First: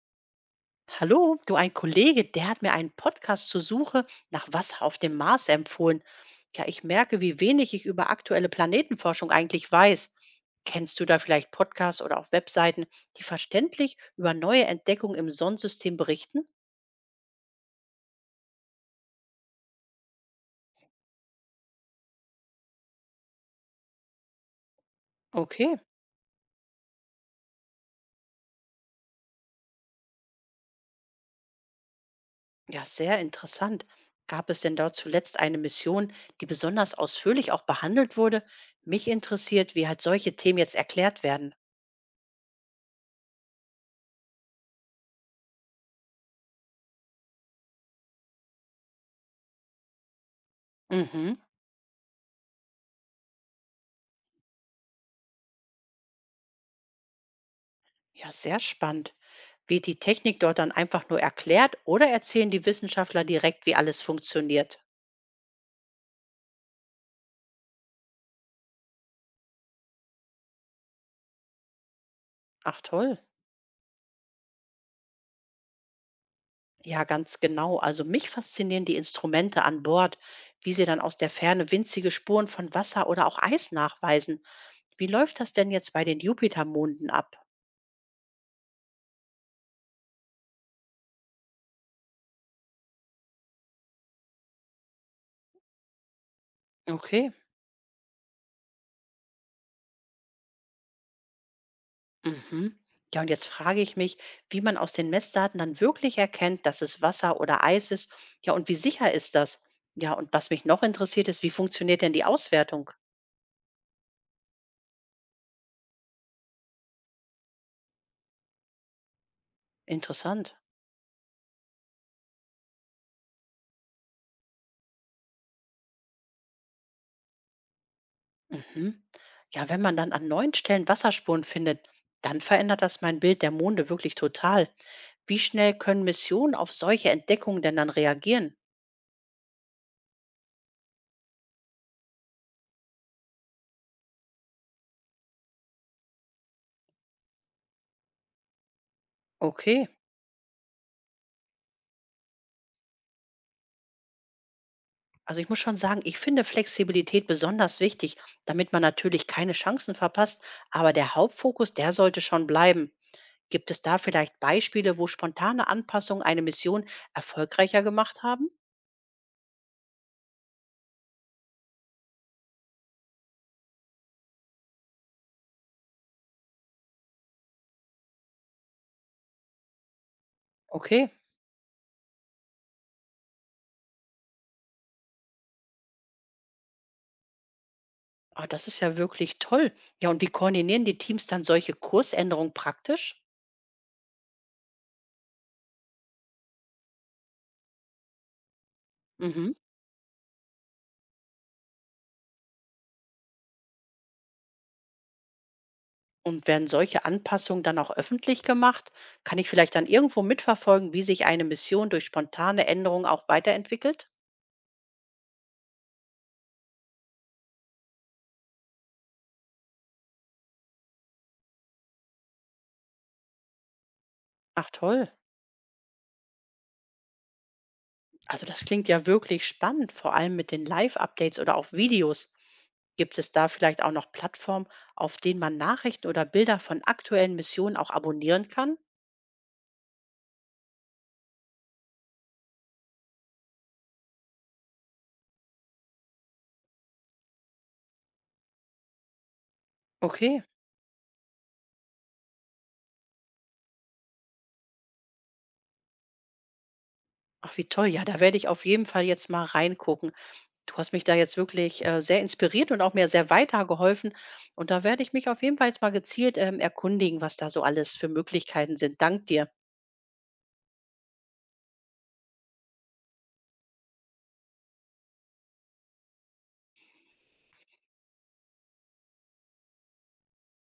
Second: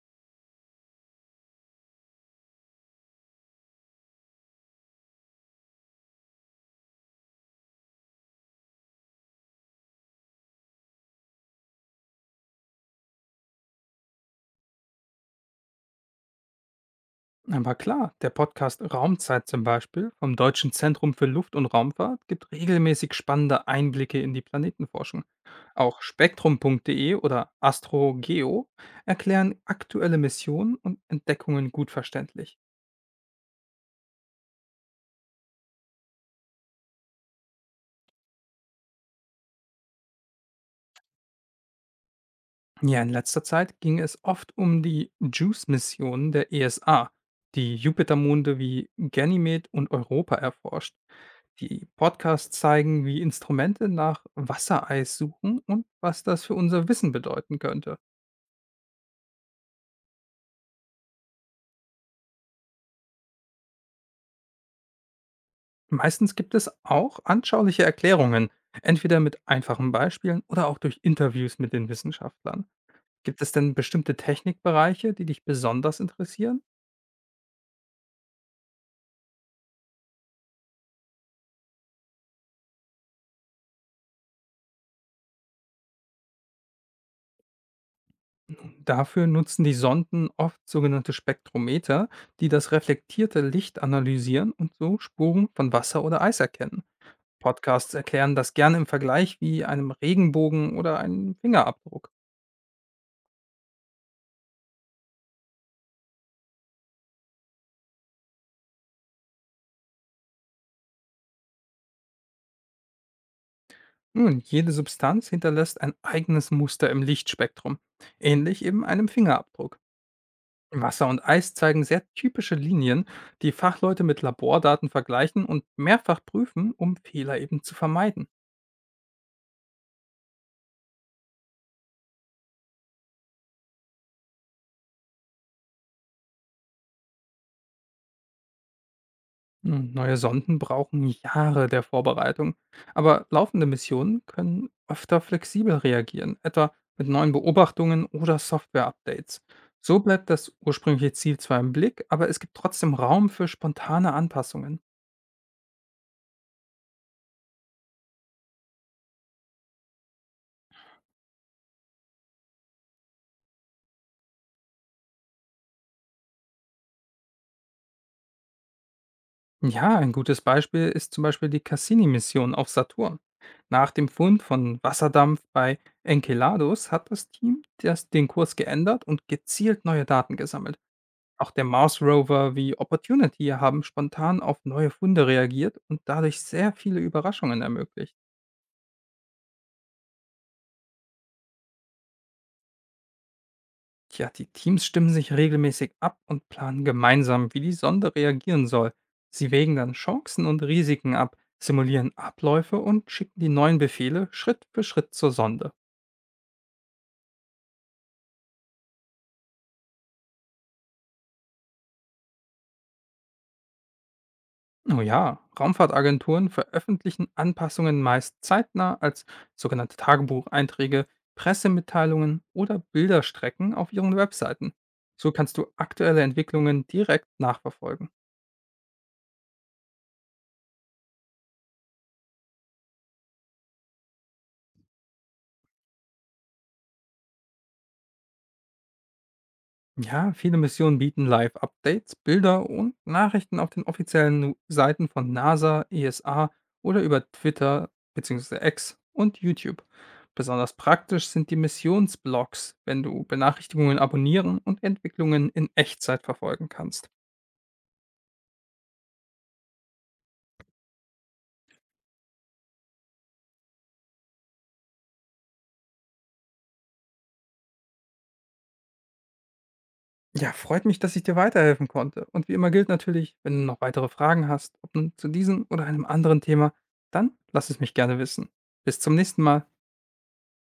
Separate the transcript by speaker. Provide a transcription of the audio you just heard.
Speaker 1: Hallo, du, ein Kollege, der hat mir einen Podcast zur Suche nach Wasser auf dem Mars empfohlen. Ja, ich merke, wie wenig ich über aktuelle Planetenforschung eigentlich weiß. Kennst du da vielleicht Podcasts oder auch Webseiten, die verständlich über neue Entdeckungen im Sonnensystem berichten?
Speaker 2: Aber klar, der Podcast Raumzeit zum Beispiel vom Deutschen Zentrum für Luft- und Raumfahrt gibt regelmäßig spannende Einblicke in die Planetenforschung.
Speaker 1: Okay,
Speaker 2: Auch spektrum.de oder AstroGeo erklären aktuelle Missionen und Entdeckungen gut verständlich.
Speaker 1: ja, sehr interessant. Gab es denn dort zuletzt eine Mission, die besonders ausführlich auch behandelt wurde? Mich interessiert, wie halt solche Themen jetzt erklärt werden.
Speaker 2: Ja, in letzter Zeit ging es oft um die JUICE-Missionen der ESA, die Jupitermonde wie Ganymed und Europa erforscht.
Speaker 1: Mhm.
Speaker 2: Die Podcasts zeigen, wie Instrumente nach Wassereis suchen und was das für unser Wissen bedeuten könnte.
Speaker 1: Ja, sehr spannend. Wird die Technik dort dann einfach nur erklärt oder erzählen die Wissenschaftler direkt, wie alles funktioniert?
Speaker 2: Meistens gibt es auch anschauliche Erklärungen, entweder mit einfachen Beispielen oder auch durch Interviews mit den Wissenschaftlern.
Speaker 1: Ach toll.
Speaker 2: Gibt es denn bestimmte Technikbereiche, die dich besonders interessieren?
Speaker 1: Ja, ganz genau. Also mich faszinieren die Instrumente an Bord, wie sie dann aus der Ferne winzige Spuren von Wasser oder auch Eis nachweisen. Wie läuft das denn jetzt bei den Jupitermonden ab?
Speaker 2: Dafür nutzen die Sonden oft sogenannte Spektrometer, die das reflektierte Licht analysieren und so Spuren von Wasser oder Eis erkennen.
Speaker 1: Okay.
Speaker 2: Podcasts erklären das gerne im Vergleich wie einem Regenbogen oder einem Fingerabdruck.
Speaker 1: Mhm. Ja, und jetzt frage ich mich, wie man aus den Messdaten dann wirklich erkennt, dass es Wasser oder Eis ist. Ja, und wie sicher ist das? Ja, und was mich noch interessiert ist, wie funktioniert denn die Auswertung?
Speaker 2: Nun, jede Substanz hinterlässt ein eigenes Muster im Lichtspektrum, ähnlich eben einem Fingerabdruck.
Speaker 1: Interessant.
Speaker 2: Wasser und Eis zeigen sehr typische Linien, die Fachleute mit Labordaten vergleichen und mehrfach prüfen, um Fehler eben zu vermeiden.
Speaker 1: Mhm. Ja, wenn man dann an neuen Stellen Wasserspuren findet, dann verändert das mein Bild der Monde wirklich total. Wie schnell können Missionen auf solche Entdeckungen denn dann reagieren?
Speaker 2: Hm, neue Sonden brauchen Jahre der Vorbereitung, aber laufende Missionen können öfter flexibel reagieren, etwa mit neuen Beobachtungen oder Software-Updates.
Speaker 1: Okay.
Speaker 2: So bleibt das ursprüngliche Ziel zwar im Blick, aber es gibt trotzdem Raum für spontane Anpassungen.
Speaker 1: Also ich muss schon sagen, ich finde Flexibilität besonders wichtig, damit man natürlich keine Chancen verpasst, aber der Hauptfokus, der sollte schon bleiben. Gibt es da vielleicht Beispiele, wo spontane Anpassungen eine Mission erfolgreicher gemacht haben?
Speaker 2: Ja, ein gutes Beispiel ist zum Beispiel die Cassini-Mission auf Saturn. Nach dem Fund von Wasserdampf bei Enceladus hat das Team den Kurs geändert und gezielt neue Daten gesammelt.
Speaker 1: Okay.
Speaker 2: Auch der Mars Rover wie Opportunity haben spontan auf neue Funde reagiert und dadurch sehr viele Überraschungen ermöglicht.
Speaker 1: Ah, das ist ja wirklich toll. Ja, und wie koordinieren die Teams dann solche Kursänderungen praktisch?
Speaker 2: Tja, die Teams stimmen sich regelmäßig ab und planen gemeinsam, wie die Sonde reagieren soll. Sie
Speaker 1: Mhm.
Speaker 2: wägen dann Chancen und Risiken ab, simulieren Abläufe und schicken die neuen Befehle Schritt für Schritt zur Sonde.
Speaker 1: Und werden solche Anpassungen dann auch öffentlich gemacht? Kann ich vielleicht dann irgendwo mitverfolgen, wie sich eine Mission durch spontane Änderungen auch weiterentwickelt?
Speaker 2: Oh ja, Raumfahrtagenturen veröffentlichen Anpassungen meist zeitnah als sogenannte Tagebucheinträge, Pressemitteilungen oder Bilderstrecken auf ihren
Speaker 1: Ach
Speaker 2: Webseiten.
Speaker 1: toll.
Speaker 2: So kannst du aktuelle Entwicklungen direkt nachverfolgen.
Speaker 1: Also das klingt ja wirklich spannend, vor allem mit den Live-Updates oder auch Videos. Gibt es da vielleicht auch noch Plattformen, auf denen man Nachrichten oder Bilder von aktuellen Missionen auch abonnieren kann?
Speaker 2: Ja, viele Missionen bieten Live-Updates, Bilder und Nachrichten auf den offiziellen Seiten von NASA, ESA oder über Twitter bzw. X und YouTube.
Speaker 1: Okay.
Speaker 2: Besonders praktisch sind die Missionsblogs, wenn du Benachrichtigungen abonnieren und Entwicklungen in Echtzeit verfolgen kannst.
Speaker 1: Ach, wie toll. Ja, da werde ich auf jeden Fall jetzt mal reingucken. Du hast mich da jetzt wirklich sehr inspiriert und auch mir sehr weitergeholfen. Und da werde ich mich auf jeden Fall jetzt mal gezielt erkundigen, was da so alles für Möglichkeiten sind. Dank dir.
Speaker 2: Ja, freut mich, dass ich dir weiterhelfen konnte. Und wie immer gilt natürlich, wenn du noch weitere Fragen hast, ob nun zu diesem oder einem anderen Thema, dann lass es mich gerne wissen. Bis zum nächsten Mal.